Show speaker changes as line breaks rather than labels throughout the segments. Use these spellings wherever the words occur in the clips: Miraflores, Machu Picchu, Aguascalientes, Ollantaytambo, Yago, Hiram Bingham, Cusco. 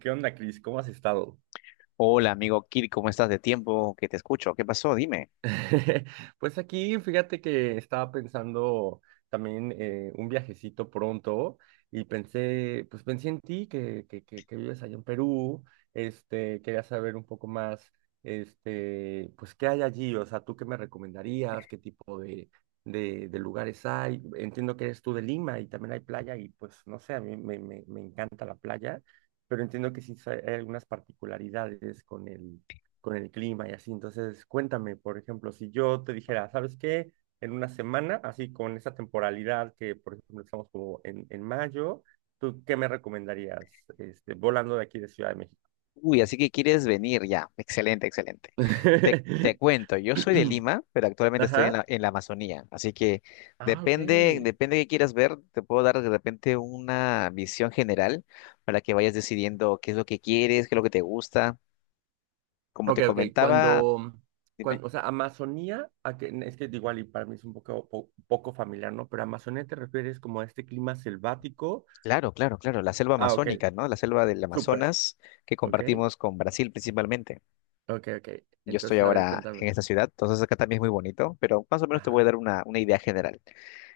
¿Qué onda, Cris? ¿Cómo has estado?
Hola, amigo Kir, ¿cómo estás de tiempo que te escucho? ¿Qué pasó? Dime.
Pues aquí, fíjate que estaba pensando también un viajecito pronto y pensé, pues pensé en ti, que vives allá en Perú, quería saber un poco más, pues qué hay allí, o sea, ¿tú qué me recomendarías? ¿Qué tipo de, de lugares hay? Entiendo que eres tú de Lima y también hay playa y pues no sé, a mí me encanta la playa, pero entiendo que sí hay algunas particularidades con el clima y así. Entonces, cuéntame, por ejemplo, si yo te dijera, ¿sabes qué? En una semana, así con esa temporalidad que, por ejemplo, estamos como en mayo, ¿tú qué me recomendarías volando de aquí de Ciudad de México?
Uy, así que quieres venir ya. Excelente, excelente. Te cuento, yo soy de Lima, pero actualmente estoy en
Ajá.
la, en la Amazonía. Así que
Ah, ok.
depende de qué quieras ver, te puedo dar de repente una visión general para que vayas decidiendo qué es lo que quieres, qué es lo que te gusta. Como te
Ok, ok.
comentaba,
Cuando,
dime.
cuando, o sea, Amazonía, a que, es que igual y para mí es un poco, poco familiar, ¿no? Pero Amazonía te refieres como a este clima selvático.
Claro, claro, claro, la selva
Ah, ok.
amazónica, ¿no? La selva del
Súper.
Amazonas que
Ok.
compartimos con Brasil principalmente.
Ok, ok.
Yo estoy
Entonces, a ver,
ahora en
cuéntame.
esta ciudad, entonces acá también es muy bonito, pero más o menos te voy a
Ajá.
dar una idea general.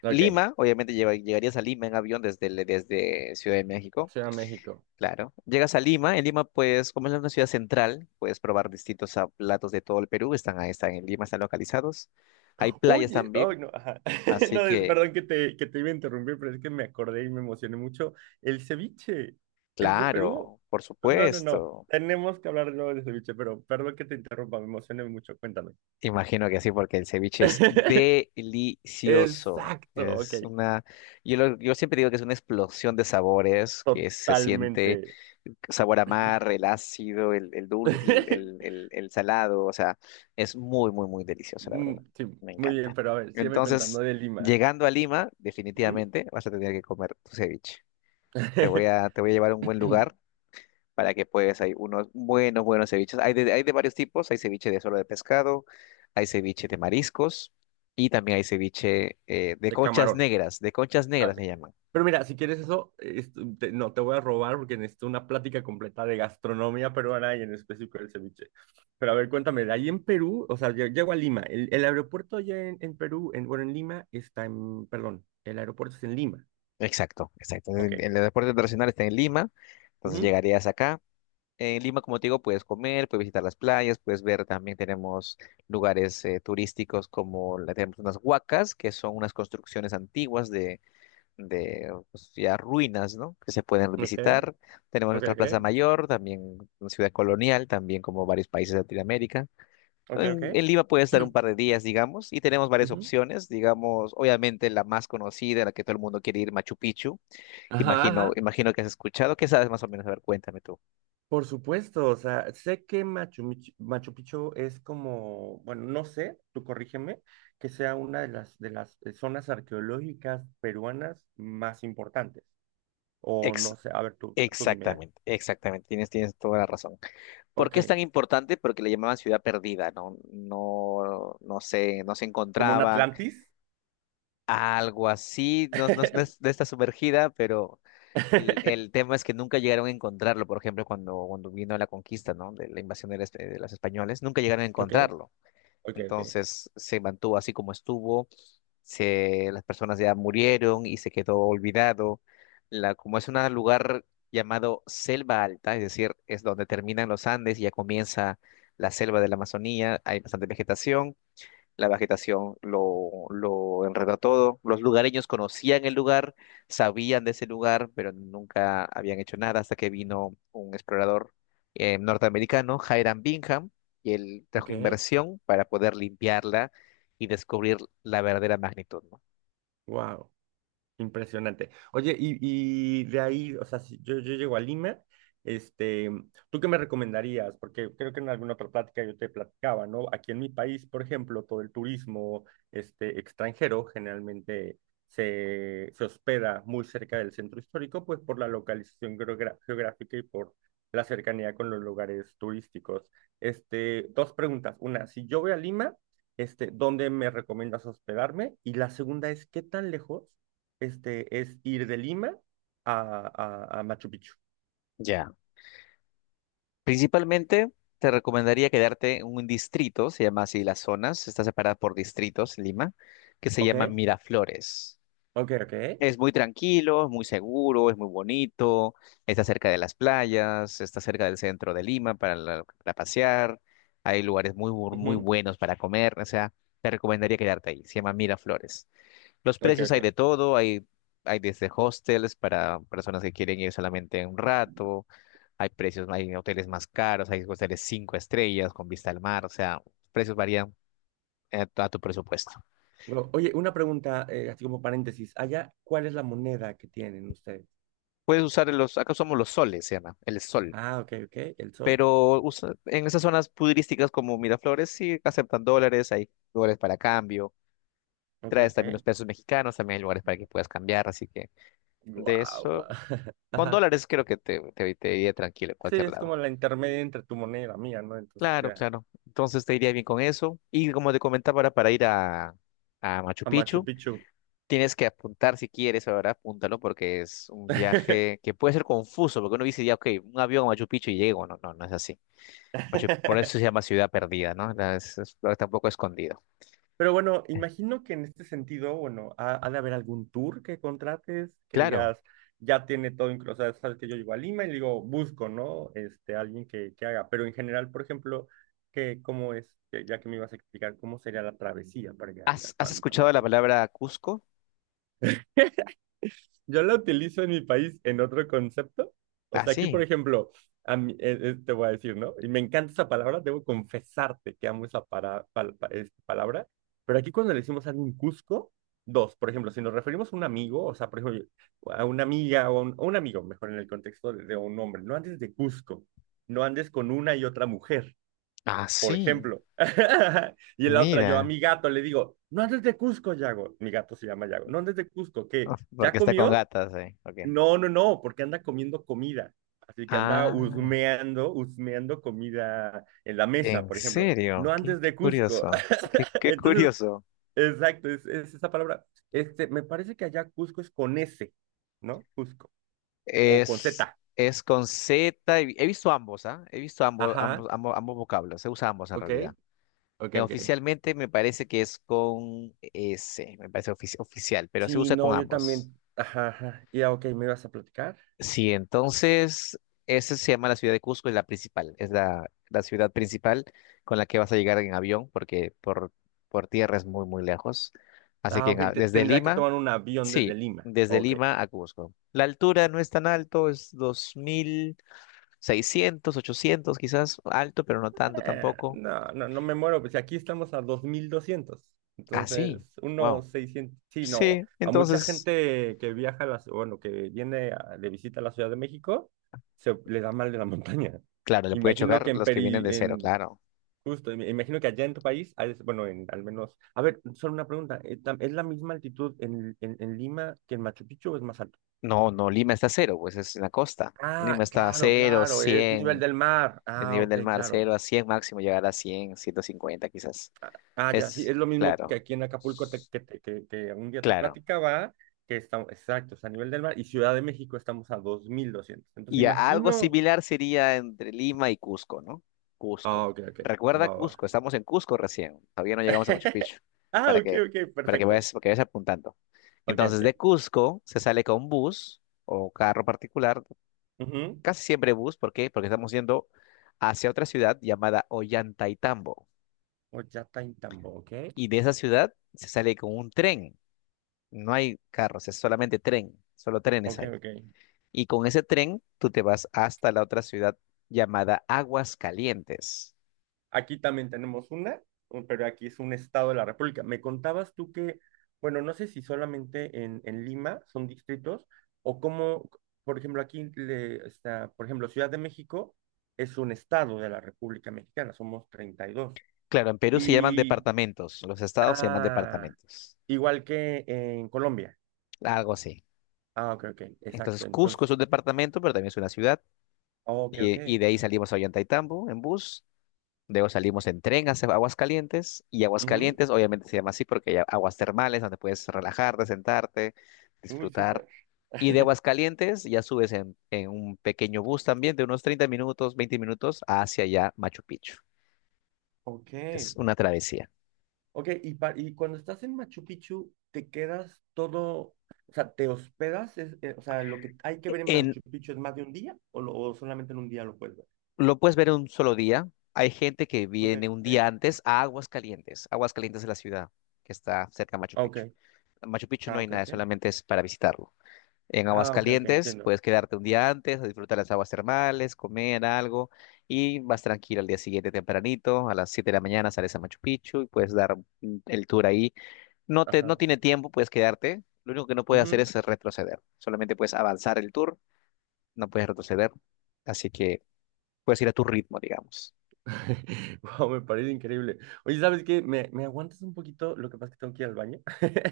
Ok,
Lima, obviamente llegarías a Lima en avión desde Ciudad de México,
Ciudad de México.
claro. Llegas a Lima, en Lima pues como es una ciudad central, puedes probar distintos platos de todo el Perú, están ahí, están en Lima, están localizados. Hay playas
Oye, ay
también,
no, ajá.
así
No, es-
que,
perdón que te iba a interrumpir, pero es que me acordé y me emocioné mucho. ¿El ceviche es de Perú?
claro, por
No, no, no.
supuesto.
Tenemos que hablar luego de ceviche, pero perdón que te interrumpa, me emocioné mucho. Cuéntame.
Imagino que sí, porque el ceviche es delicioso.
Exacto, ok.
Yo yo siempre digo que es una explosión de sabores, que se siente
Totalmente.
sabor a mar, el ácido, el dulce, el, el- el- el salado, o sea, es muy, muy, muy delicioso, la verdad.
Mm, sí,
Me
muy bien,
encanta.
pero a ver, sígueme contando
Entonces,
de Lima.
llegando a Lima,
Ujú.
definitivamente vas a tener que comer tu ceviche. Te voy a, te voy a llevar a un buen lugar para que puedas. Hay unos buenos, buenos ceviches. Hay de varios tipos. Hay ceviche de solo de pescado, hay ceviche de mariscos y también hay ceviche de
De
conchas
camarón.
negras. De conchas
Ah,
negras
ok.
se llaman.
Pero mira, si quieres eso, no, te voy a robar porque necesito una plática completa de gastronomía peruana y en específico del ceviche. Pero a ver, cuéntame, de ahí en Perú, o sea, llego a Lima. El aeropuerto allá en Perú, en, bueno, en Lima está en, perdón, el aeropuerto es en Lima.
Exacto, exacto.
Ok.
En el deporte internacional está en Lima, entonces
Ujú.
llegarías acá. En Lima, como te digo, puedes comer, puedes visitar las playas, puedes ver también tenemos lugares turísticos como tenemos unas huacas, que son unas construcciones antiguas de pues, ya ruinas, ¿no? Que se pueden
Ok,
visitar. Tenemos
ok,
nuestra Plaza
ok,
Mayor, también una ciudad colonial, también como varios países de Latinoamérica.
ok, ok.
En Lima puedes estar un par de días, digamos, y tenemos varias
Ujú.
opciones, digamos, obviamente la más conocida, la que todo el mundo quiere ir, Machu Picchu.
Ajá,
Imagino,
ajá.
imagino que has escuchado, ¿qué sabes más o menos? A ver, cuéntame tú.
Por supuesto, o sea, sé que Machu Picchu es como, bueno, no sé, tú corrígeme, que sea una de las zonas arqueológicas peruanas más importantes. O
Ex-
no sé, a ver, tú dime.
Exactamente, exactamente, tienes toda la razón. ¿Por
Ok,
qué es tan importante? Porque le llamaban ciudad perdida, ¿no? No, no se
como un
encontraban.
Atlantis.
Algo así, no, no, no es de esta sumergida, pero el tema es que nunca llegaron a encontrarlo, por ejemplo, cuando vino la conquista, ¿no? De la invasión de los españoles, nunca llegaron a
Ok,
encontrarlo.
ok, ok,
Entonces se mantuvo así como estuvo, las personas ya murieron y se quedó olvidado. La, como es un lugar llamado Selva Alta, es decir, es donde terminan los Andes y ya comienza la selva de la Amazonía, hay bastante vegetación, la vegetación lo enredó todo. Los lugareños conocían el lugar, sabían de ese lugar, pero nunca habían hecho nada hasta que vino un explorador norteamericano, Hiram Bingham, y él trajo
ok,
inversión para poder limpiarla y descubrir la verdadera magnitud, ¿no?
wow. Impresionante. Oye, y de ahí, o sea, si yo llego a Lima, este, ¿tú qué me recomendarías? Porque creo que en alguna otra plática yo te platicaba, ¿no? Aquí en mi país, por ejemplo, todo el turismo, extranjero generalmente se hospeda muy cerca del centro histórico, pues por la localización geográfica y por la cercanía con los lugares turísticos. Este, dos preguntas. Una, si yo voy a Lima, ¿dónde me recomiendas hospedarme? Y la segunda es, ¿qué tan lejos? Es ir de Lima a, a Machu Picchu.
Ya. Principalmente te recomendaría quedarte en un distrito, se llama así las zonas, está separada por distritos, Lima, que se
¿Ok?
llama Miraflores.
Ok, ok.
Es muy tranquilo, es muy seguro, es muy bonito, está cerca de las playas, está cerca del centro de Lima para, para pasear, hay lugares muy, muy
Ujú,
buenos para comer, o sea, te recomendaría quedarte ahí, se llama Miraflores. Los
ok,
precios hay de
ok.
todo, hay desde hostels para personas que quieren ir solamente un rato, hay precios, hay hoteles más caros, hay hoteles cinco estrellas con vista al mar, o sea, precios varían a tu presupuesto.
Bueno, oye, una pregunta, así como paréntesis. Allá, ¿cuál es la moneda que tienen ustedes?
Puedes usar los, acá usamos los soles, se llama, el sol.
Ah, ok, ok. El sol.
Pero en esas zonas pudirísticas como Miraflores sí aceptan dólares, hay lugares para cambio,
Ok,
traes
ok.
también los pesos mexicanos, también hay lugares para que puedas cambiar, así que de
Guau.
eso, con
Ajá.
dólares creo que te iría tranquilo en
Sí,
cualquier
es
lado.
como la intermedia entre tu moneda y la mía, ¿no? Entonces,
Claro,
ya.
claro, entonces te iría bien con eso. Y como te comentaba, ahora para ir a Machu
A Machu
Picchu,
Picchu.
tienes que apuntar si quieres, ahora apúntalo porque es un viaje que puede ser confuso, porque uno dice ya, ok, un avión a Machu Picchu y llego, no, no, no es así. Por eso se llama ciudad perdida, ¿no? Está un poco escondido.
Pero bueno, imagino que en este sentido, bueno, ha de haber algún tour que contrates, que
Claro.
digas, ya tiene todo incluso, o sea, sabes que yo llego a Lima y le digo, busco, ¿no? Este, alguien que haga. Pero en general, por ejemplo, que, ¿cómo es? Que ya que me ibas a explicar cómo sería la travesía para llegar a...
¿Has escuchado la palabra Cusco?
Yo la utilizo en mi país en otro concepto. O
Ah,
sea, aquí, por
sí.
ejemplo, te voy a decir, ¿no? Y me encanta esa palabra, debo confesarte que amo esa palabra. Pero aquí cuando le decimos a alguien Cusco, dos, por ejemplo, si nos referimos a un amigo, o sea, por ejemplo, a una amiga o a un amigo, mejor en el contexto de un hombre, no andes de Cusco, no andes con una y otra mujer,
Ah,
por
sí.
ejemplo. Y en la otra, yo a
Mira.
mi gato le digo, no andes de Cusco, Yago. Mi gato se llama Yago, no andes de Cusco, ¿qué?
Uf,
¿Ya
porque está con
comió?
gatas, eh. Ok.
No, no, no, porque anda comiendo comida. Así que anda
Ah,
husmeando, husmeando comida en la mesa,
¿en
por ejemplo.
serio?
No
Qué,
andes
qué
de Cusco.
curioso. Qué, qué
Entonces,
curioso.
exacto, es esa palabra. Este, me parece que allá Cusco es con S, ¿no? Cusco. O con
Es,
Z.
es con Z. He visto ambos, ¿ah? He visto ambos,
Ajá,
ambos, ambos, ambos vocablos. Se usa ambos en
ok,
realidad.
ok, ok.
Oficialmente me parece que es con S. Me parece oficial, pero se
Sí,
usa con
no, yo
ambos.
también. Ajá, ajá. Ya, ok, ¿me ibas a platicar?
Sí, entonces, esa se llama la ciudad de Cusco, es la principal, es la ciudad principal con la que vas a llegar en avión, porque por tierra es muy, muy lejos. Así que
Ah, ok,
desde
tendría que
Lima,
tomar un avión desde
sí,
Lima.
desde
Ok.
Lima a Cusco. La altura no es tan alto, es 2600, 800 quizás, alto, pero no tanto tampoco.
No, no, no me muero, pues aquí estamos a 2200.
Ah, sí,
Entonces,
wow.
unos 600 sí, no,
Sí,
a mucha
entonces,
gente que viaja, a las, bueno, que viene de visita a la Ciudad de México, se le da mal de la montaña.
claro, le puede
Imagino que
chocar
en
los que vienen
Peri,
de cero,
en,
claro.
justo, imagino que allá en tu país, ah, es- bueno, en, al menos, a ver, solo una pregunta, ¿es la misma altitud en Lima que en Machu Picchu o es más alto?
No, no, Lima está a cero, pues es en la costa.
Ah,
Lima está a
claro,
cero,
claro, es nivel
100.
del mar.
El
Ah,
nivel
ok,
del mar,
claro.
0 a 100 máximo, llegar a 100 150 quizás.
Ah, ya, sí,
Es
es lo mismo que
claro,
aquí en Acapulco, que un día te
claro.
platicaba, que estamos, exacto, es a nivel del mar, y Ciudad de México estamos a 2200. Entonces,
Algo
imagino.
similar sería entre Lima y Cusco, ¿no? Cusco.
Ah, ok, ok,
Recuerda
va, va.
Cusco, estamos en Cusco recién, todavía no llegamos a Machu Picchu,
Ah,
para
ok,
que,
ok, perfecto.
para que vayas apuntando.
Ok,
Entonces,
ok.
de Cusco se sale con bus o carro particular,
Ujú.
casi siempre bus, ¿por qué? Porque estamos yendo hacia otra ciudad llamada Ollantaytambo.
O ya está en tambo, ok.
Y de esa ciudad se sale con un tren. No hay carros, es solamente tren, solo trenes
Ok,
hay.
ok.
Y con ese tren tú te vas hasta la otra ciudad llamada Aguascalientes.
Aquí también tenemos una, pero aquí es un estado de la República. Me contabas tú que, bueno, no sé si solamente en Lima son distritos o cómo, por ejemplo, aquí está, por ejemplo, Ciudad de México es un estado de la República Mexicana, somos 32.
Claro, en Perú se llaman
Y, dos. Y,
departamentos, los estados se llaman
ah,
departamentos,
igual que en Colombia.
algo así.
Ah, ok, ok,
Entonces
exacto.
Cusco
Entonces,
es un departamento, pero también es una ciudad.
ok, ok.
Y de ahí salimos a Ollantaytambo en bus. Luego salimos en tren hacia Aguascalientes, y
Ujú.
Aguascalientes obviamente se llama así porque hay aguas termales donde puedes relajarte, sentarte,
Uy,
disfrutar.
súper.
Y de Aguascalientes ya subes en un pequeño bus también de unos 30 minutos, 20 minutos hacia allá Machu Picchu.
Ok.
Es una travesía.
Ok, y, y cuando estás en Machu Picchu, te quedas todo, o sea, te hospedas. O sea, lo que hay que ver en
En,
Machu Picchu es más de un día o, o solamente en un día lo puedes ver.
lo puedes ver en un solo día. Hay gente que
Ok.
viene un día antes a Aguascalientes. Aguascalientes es la ciudad que está cerca de Machu
Ok.
Picchu. En Machu Picchu no
Ah,
hay
ok,
nada,
ok.
solamente es para visitarlo. En
Ah, ok, ok,
Aguascalientes
entiendo.
puedes quedarte un día antes, a disfrutar las aguas termales, comer algo, y vas tranquilo al día siguiente tempranito, a las 7 de la mañana sales a Machu Picchu y puedes dar el tour ahí. No
Ajá.
tiene tiempo, puedes quedarte. Lo único que no puedes hacer es
Ujú.
retroceder. Solamente puedes avanzar el tour, no puedes retroceder. Así que puedes ir a tu ritmo, digamos.
Wow, me parece increíble. Oye, ¿sabes qué? ¿Me aguantas un poquito? Lo que pasa es que tengo que ir al baño.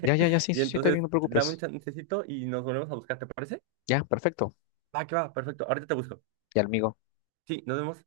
Ya, ya, ya, sí,
Y
sí, sí, está
entonces,
bien, no te
dame un
preocupes.
chancecito y nos volvemos a buscar, ¿te parece?
Ya, perfecto.
Va, que va, perfecto. Ahorita te busco.
Ya, amigo.
Sí, nos vemos.